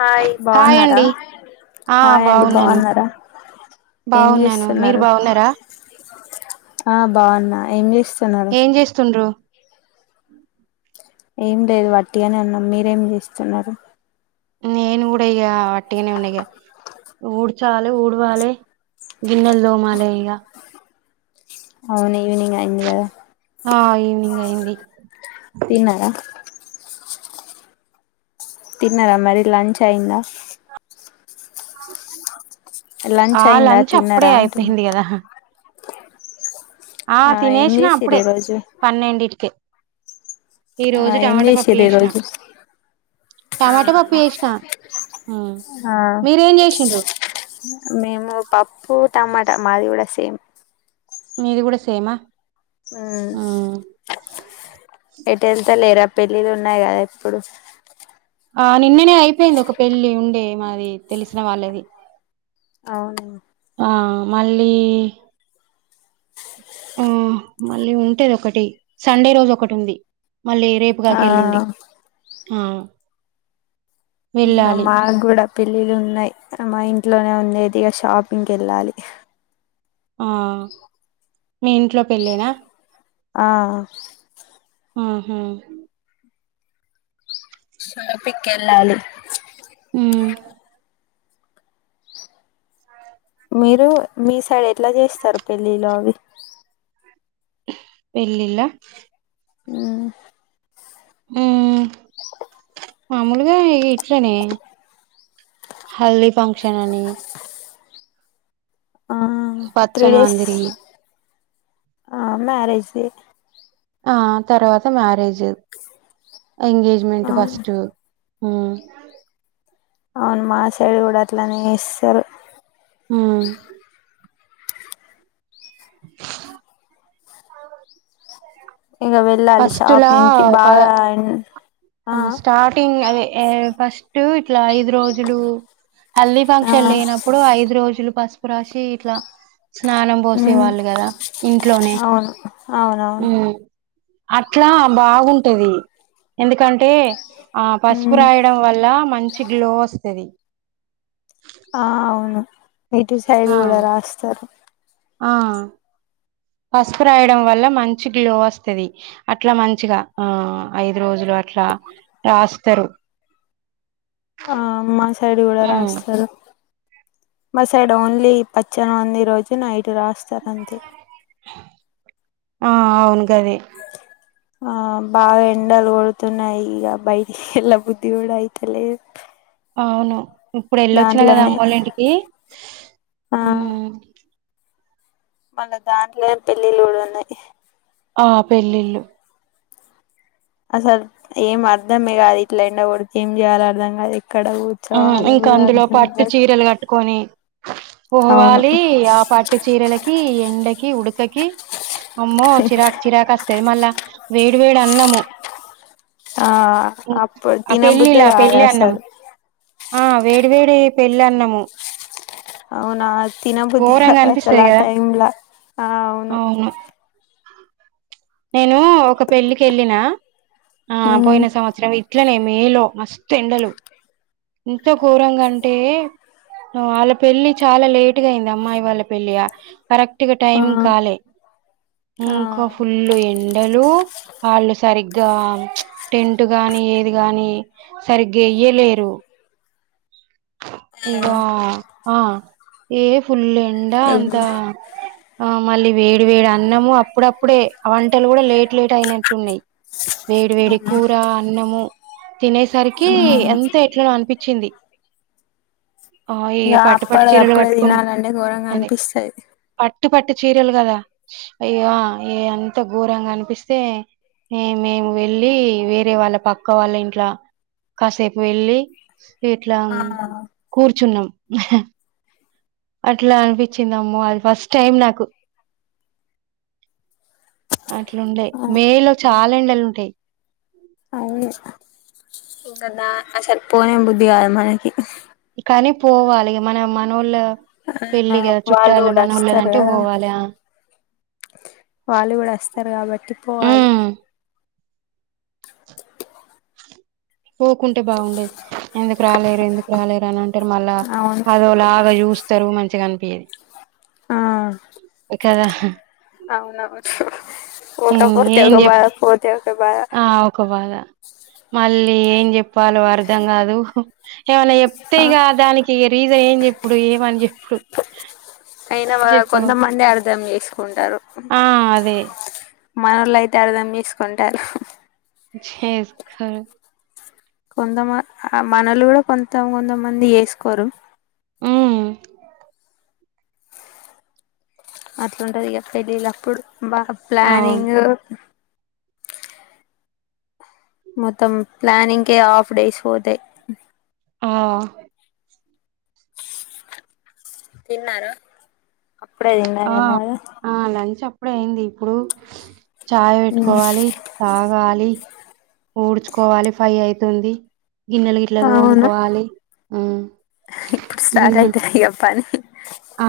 Hi hi బాగున్నారా. అండి ఆ హాయ్ అండి బాగున్నాను బాగున్నారా ఏం బాగున్నాను మీరు చేస్తున్నారు. బాగున్నారా ఆ బాగున్నా ఏం చే ఏం చేస్తుండ్రు ఏం లేదు వట్టి గానే ఉన్నాం మీరేమి చేస్తున్నారు. నేను కూడా ఇగా టిగానే ఉన్న ఇగా ఊడ్చాలి, ఊడవాలి, గిన్నెలు తోమాలి ఇగా అవునే ఈవినింగ్ అయింది కదా. ఆ ఈవినింగ్ అయింది తిన్నారా తిన్నార మరి లంచ్ అయిందా. అవునండి ఆహ్ అయిందా లంచ్ అప్పుడే తిన్నారా అంటున్నా అయిపోయింది. కదా ఆ ఏం తినేసిన చేసిర్రు అప్పుడే ఈ రోజు పన్నెండిటికే ఈ ఆ రోజు ఏం టమాటా పప్పు చేసిర్రు ఈ చేసినా. రోజు టమాటా పప్పు చేసిన. ఆ మీరేం చేసండ్రు. మేము పప్పు, టమాటా. మాది కూడా సేమ్. మీది కూడా సేమ్ ఆహ్ ఉహ్మ్ ఎటు ఎళ్తా లేరా పెళ్ళిళ్ళ ఉన్నాయి. కదా ఇప్పుడు ఆ నిన్ననే అయిపోయింది. ఒక పెళ్ళి ఉండే మాది తెలిసిన వాళ్ళది. అవునా ఆహ్ మళ్ళీ ఉహ్మ్ మళ్ళీ ఉంటాది. ఒకటి సండే రోజు ఒకటి ఉంది. మళ్ళీ రేపు గాక ఎల్లుండి. ఆ ఆహ్ అవున మా గూడ పెళ్ళిళ్ళు ఉన్నాయి. ఆహ్ ఆ మా ఇంట్లోనే ఉండేదిగా షాపింకెళ్ళాలి. ఆహ్ మీ ఇంట్లో పెళ్ళేనా ఆహ్ ఉహ్ హు షాపికెలాలి. ఉహ్మ్ మీరు మీ సైడ్ ఎట్లా చేస్తారు. పెళ్ళిలో అవి పెళ్ళిళ్ళ అ హ మాములుగా ఇట్లనే హల్ది ఫంక్షనని ఆ త్రీ పచ్చని డేస్ పందిరి ఆ మ్యరేజ్ ఆ తర్వాత మ్యారేజ్ ఆ ఎంగేజ్మెంట్ ఫస్ట్ హ అవును మా సైడ్ కూడా అట్లనేస్తరు ఆ [unintelligible] ఇక వెళ్ళాలి ఫస్ట్‌లా షాపింగ్ కి ప బాగా ఆ స్టార్టింగ్ ఫస్ట్ ఇ ఐదు రోజులు హల్దీ ఆ ఫంక్షన్ లేనప్పుడు ఐదు రోజులు ప రాశి ఇట్ల స్నానం పోసే ఉమ్ వాళ్ళు కదా ఇంట్లోనే అవును అవునవును అట్లా బాగుంటది ఎందుకం టే ఆ పసుపు ఉమ్ రాయడం వల్ల మంచి గ్లో వస్తుంది ఆ అవును ఇటు సైడ్ ఆ కూడా రాస్తారు ఆ పసుపు రాయడం వల్ల మంచి గ్లో వస్తది అట్లా మంచిగా ఆ ఐదు రోజులు అట్లా రాస్తారు ఆ మా సైడ్ కూడా ఉమ్ రాస్తారు మ సైడ్ ఓన్లీ పచ్చను మంది రోజు నైటు రాస్తారంతే ఆ అవును గదే ఆ బాగ ఎండలు కొడుతున్నాయి ఇగ బయటకి ఎల్లబుద్ధి కూడా అయితలేదు అవును ఇప్పుడు వెళ్ళొచ్చినా కదా దాంట్లోనే అమ్మోల ఇంటికి ఆ మళ్ళా దాంట్లో పెళ్ళిలు కూడా ఉన్నాయి ఆ పెళ్ళిలు అసలు ఏం అర్ధమే కాదు ఇట్లా ఎండ కొడితే ఏం చేయాలో అర్థం కాదు ఎక్కడ ఆ కూర్చోవాలో ఇంకా కూడా అందులో అర్ధం పట్టు కాదు చీరలు కట్టుకొని అవును పోవాలి ఆ పట్టు చీరలకి ఎండకి ఉడకకి అమ్మో చిరాకు చిరాకు అస్తది మళ్ళా వేడి వేడి అన్నము ఆ ఉమ్, అప్పుడు ఆ తినబుద్దే పెళ్ళిలా కాదు పెళ్ళి అన్నం అసలు ఆ వేడి వేడి పెళ్ళి అన్నాము అవునా తిన బుద్ధికాదు అసలు అనిపిస్తది ఆ కదా టైమ్ల ఆ అవును నేను ఒక పెళ్ళికి వెళ్ళిన ఆ అవును పోయిన సంవత్సరం ఇట్లనే మేలో మస్తు ఎండలు ఇంత ఘోరంగాంటే న వాళ్ళ పెళ్లి చాలా లేట్ అమ్మాయి వాళ్ళ పెళ్ళ కరెక్ట్ గా ఆ టైంకి కాలే ఆ ఇళ్ళు ఎండలు వాళ్ళు సరిగ్గా టెంట్ గాని ఏది గాని సరిగ్గా ఏయే లేరు ఇగా ఆ ఏ ఫుల్ ఎండా అంత ఇగ ఆ మళ్ళీ వేడి వేడి అన్నము అప్పుడప్పుడే వంటలు కూడా లేటు లేట్ అయినట్టు ఉన్నాయి వేడి వేడి కూర అన్నము తినేసరికి ఎంత ఎట్లాన అనిపించింది ఆ ఇక ఇగ పట్టు పట్టు అప్పుడది చీరలు అప్పుడే కట్టుకుని తినాలంటే ఘోరంగా అనిపిస్తది పుట్టు పట్టు చీరలు కదా అయ్యో ఇ అంత ఘోరంగా అనిపిస్తే మేము వెళ్ళి వేరే వాళ్ళ పక్క వాళ్ళ ఇంట్లో కాసేపు వెళ్ళి ఇట్లా ఆ కూర్చున్నాం అట్లా అనిపించింది అమ్మో అది ఫస్ట్ టైం నాకు అట్లాండేయి మే లో చాలా ఎండలు ఉంటాయి ఇక అస పోనే బుద్ధికాదు మనకి కానీ పోవాలి మన మన ఒళ్ళు ఆ వాళ్ళు కూడా అస్తారు కదా పోవాలి ఆ వాళ్ళు కూడా అస్తారు కాబట్టి పోవాలి ఉమ్ పోకుంటే బాగున్నాడాది ఎందుకు రాలేరు ఎందుకు రాలేరు అనింటె అంటారు మళ్ళా అవును అదోలాగా చూస్తారు మంచిగా అనిపియది ఆ కదా అవునవును పోత పత ఏం క బ చెప్ పో ఆ ఒక బాగా మళ్ళీ ఏం చెప్పాలో అర్ధం కాదు ఏమనా ఎప్పైక దానికి రీజ ఇ ఏం చెప్పుడు ఏమని చెప్పుడు అయినా చెప్పు కొంతమంది అర్థం చేసుకుంటారు ఆ అదే మనళ అయితే అర్థం చేసుకుంటారు చేసుకోరు కొంతమ మనలు కూడా కొంత కొంతమంది చేసుకోరు అ అట్లాంటుంది ఇక పెళ్ళిళ్ళప్పుడు బా అవును ప్లనింగ్ మొత్తం ప్లనింగ్ హాఫ్ డేస్ పోతాయి అ ఆ తిన్నారా అపుడే తిన ఇప్పుడ అయింది ఇప్పుడు చాయ్ పెట్టుకోవాలి తాగాలి ఊడ్చుకోవాలి ఫై అయితుంది గిన్నెలు గిట్లా అవును తోముకోవాలి ఆ ఇప్పుడు స్టార్ట్ గిన్నె అయితది ఇక పని ఆ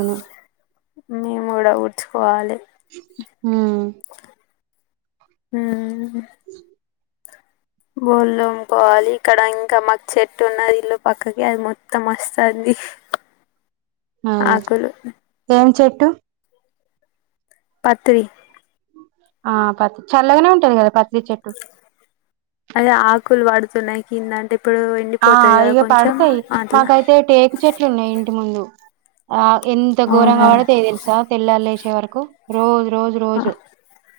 అవును మేము కూడా ఊడ్చుకోవాలి హ హ అ బోళం తోముకోవాలి ఇక్కడ ఇంకా మాకు చెట్టు ఉన్నది ఇల్లు పక్కకి అది మొత్తం వస్తుంది ఆ ఆకులు ఏం చె పెెట్ పత్రి ఆ పత్ చల్లగానే ఉంటుంది కదా పత్ అదే ఆకులు వాడుతు స్తున్నాైకిందంటే ఆ ఇక పడతాయి అట్లా మాకైతే టేక చెట్లు ఉన్నాయి ఇంటి ముందు ఆ ఎంత ఘోరంగా అవునా వాడో తె తెలుసా తెల్లళ వసే వరకు రోజ రోజు రోజు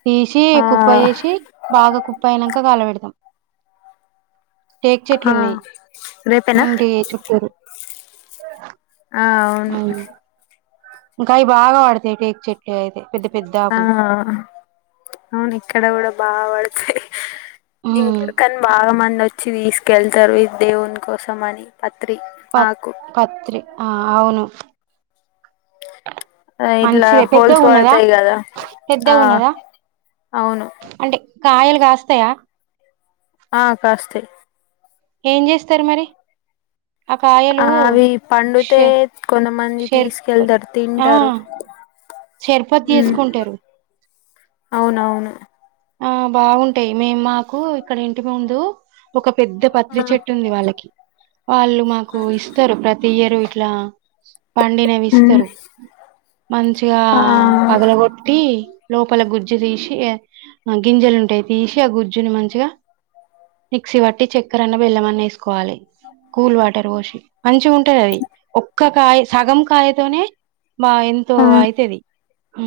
తీసి ఆ కుప్ప చేసి బాగా కుప్ప అయినాక కలపెదట టేక్ చెట్లు ఆ ఉన్నాయి రేపేనా ఇంటి చుట్టూరు ఆ ఆ అవును ఇంకా అవి బాగా పడతాయి టేక్ చెట్లు అయితే పెద్ద పెద్ద ఆ ఆకులు అవును ఇక్కడ కూడా బాగా పడతాయి ఇంక ఇకని బాగా మన్ వచ్చి తీసుకెళ్తారు ఇ దేవుని కోసం అని పత్రి ప ఆకు పత్రి ఆ అవును ఆ ఇట్లా మంచిదే పెద్దగా హోల్స్ ఉన్నదా పడతాయి కదా పెద్దగా ఆ ఉన్నదా అవును అంటే కాయలు కాస్తాయా ఆ కాస్తాయి ఏం చేస్తారు మరి ఆ ఆ కాయలు అవి పండుతే షే కొంతమంది షేర్ తీసుకెళ్తారు ఆ తింటారు షర్బత్ ఉ చేసుకుంటారు అవునవును ఆ బాగుంటాయి మేము మాకు ఇక్కడ ఇంటి ముందు ఒక పెద్ద ఆ పత్రి చెట్టు ఉంది వాళ్ళకి వాళ్ళు మాకు ఇస్తారు ప్రతి ఇయరు అట్లా పండినేవిస్తారు మంచిగా ఆ పగలగొట్టి లోపల గుజ్జు తీసి ఆ గింజలు ఉంటాయి తీసి ఆ గుజ్జుని మంచిగా మిక్సీ పట్టి చక్కరన్న బెల్లమన్న వేసుకోవాలి కూల్ వాటర్ పోసి మంచిగా ఉంటది అది ఒక్క కాయ సగం కాయతోనే బ ఎంతో ఆ అయితది ఉ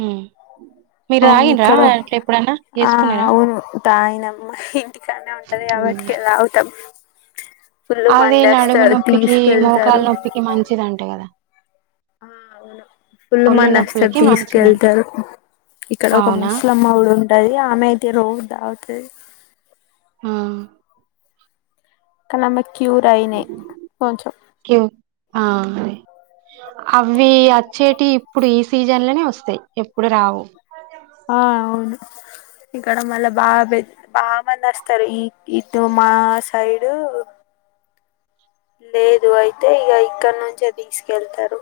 మీరు అవును తాగిండ్రా ఇక్కడ అట్ ఎప్పుడన్నా ఆ చేసుకున్నారా అవును తాగినాము ఇంటికానే ఉంటది ఉమ్ కాబట్టి తాగుతాం ఫుల్ అది మంది నడుము వస్తారు నొప్పికి తీసుకెళ్తారు మోకాలు నొప్పికి మంచిది అంట కదా ఉ అవును ఫుల్ ఒళ్ళు మందేస్తారు నొప్పులకి మంచిదంట తీసుకెళ్తారు ఇక్కడ ఒక అవునా ముస్లమ్మ కూడా ఉంటది ఆమె అయితే రోజు తాగుతది ఆ కని ఆమెకి క్యూర్ అయినయి కొంచం క్యూ ఆ అదే అవి అచ్చేటి ఇప్పుడు ఈ సీజన్ లోనే వస్తాయి ఎప్పుడు రావు ఆ అవును ఇక్కడ మళ్ళా బాగాబేద్ బా మందిస్తారు. ఈ ఇటు మా సైడు లేదు అయితే ఇగ ఇక్కడ నుంచే తీసుకెళ్తారు.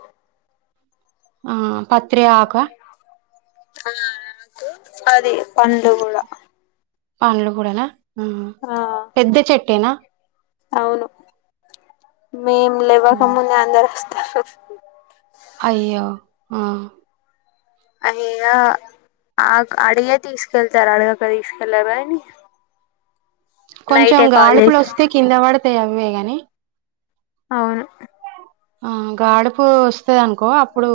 ఆ పత్రే ఆక ఆ అదే పది పండ్లు కూడా పండ్లు కూడానా ఆ పెద్ద చెట్ టేనా అవును ప్చ్ హ్ మేం ఉమ్. లేవ్వకముందే అందరు స్నా [inaudible] అయ్యో ఆ అయ్యా ఆక్ అడిగే తీసుకెళ్తారు. అడగక తీసుకెళ్లారు. అనీ కొంచెం గాడుపులు వస్తే కింద, పడతాయి అవే నీ అవును ఆ గాడుపు వస్తది. అనుకో అప్పుడు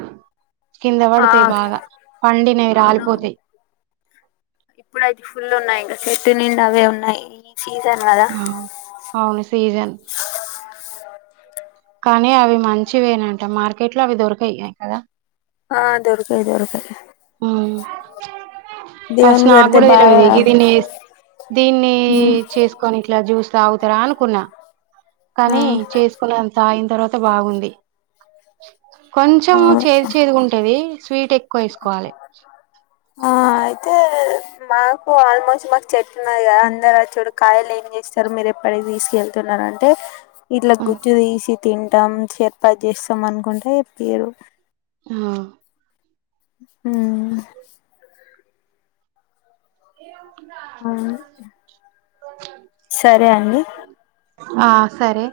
ప్చ్ కింద ఆ పడతాయి బాగా పండినవి రాలిపోతేయి. ఇప్పుడయితే ఫుల్ ఉన్నాయి. ఇంకా చెట్టు నిండి అవే ఉన్నాయి. సీజన్ కదా మ్మ్ హ్ అవును సీజన్ [inaudible] కానీ అవి మంచివేనాంట, మార్కెట్ లో అవి దొరకయి. ఎం కదా ఆ దొరకయ్, దొరకయ్ హ్మ్ ఫస్ట్ దేవునికి నాకు పెడితే కూడా తెలేవి, బాగా ఇవి గీ దీన్నిస్ దీన్నీ ఉమ్, చేసుకొని ఇట్లా జ్యూస్ తాగుతారా అనుకున్నా ఆ కానీ చేసుకునే అంత తాగిన్ తర్వాత్ త బాగుంది. కొంచం అవును చేద్ చేదుగ ఉంటది. స్వీట్ ఎక్కువ వేసుకోవాలే ఆ అయితే మాకు ఆల్మోస్ట్ మాకు చెట్టు ఉన్నద, అందరు చూడు కాయలు ఏం చేస్తారు. మీరు ఎప్పటికి తీసుకెళ్తున్నారురని అంటే ఇట్లా గుచ్చుతీసి తింటాం చేర్పాత్ చేస్తాం. అనుకుంటే పేరుగు హ్మఆ హ్మ్ అవును హ్ [unintelligible] సరే అండి. ఆ సరే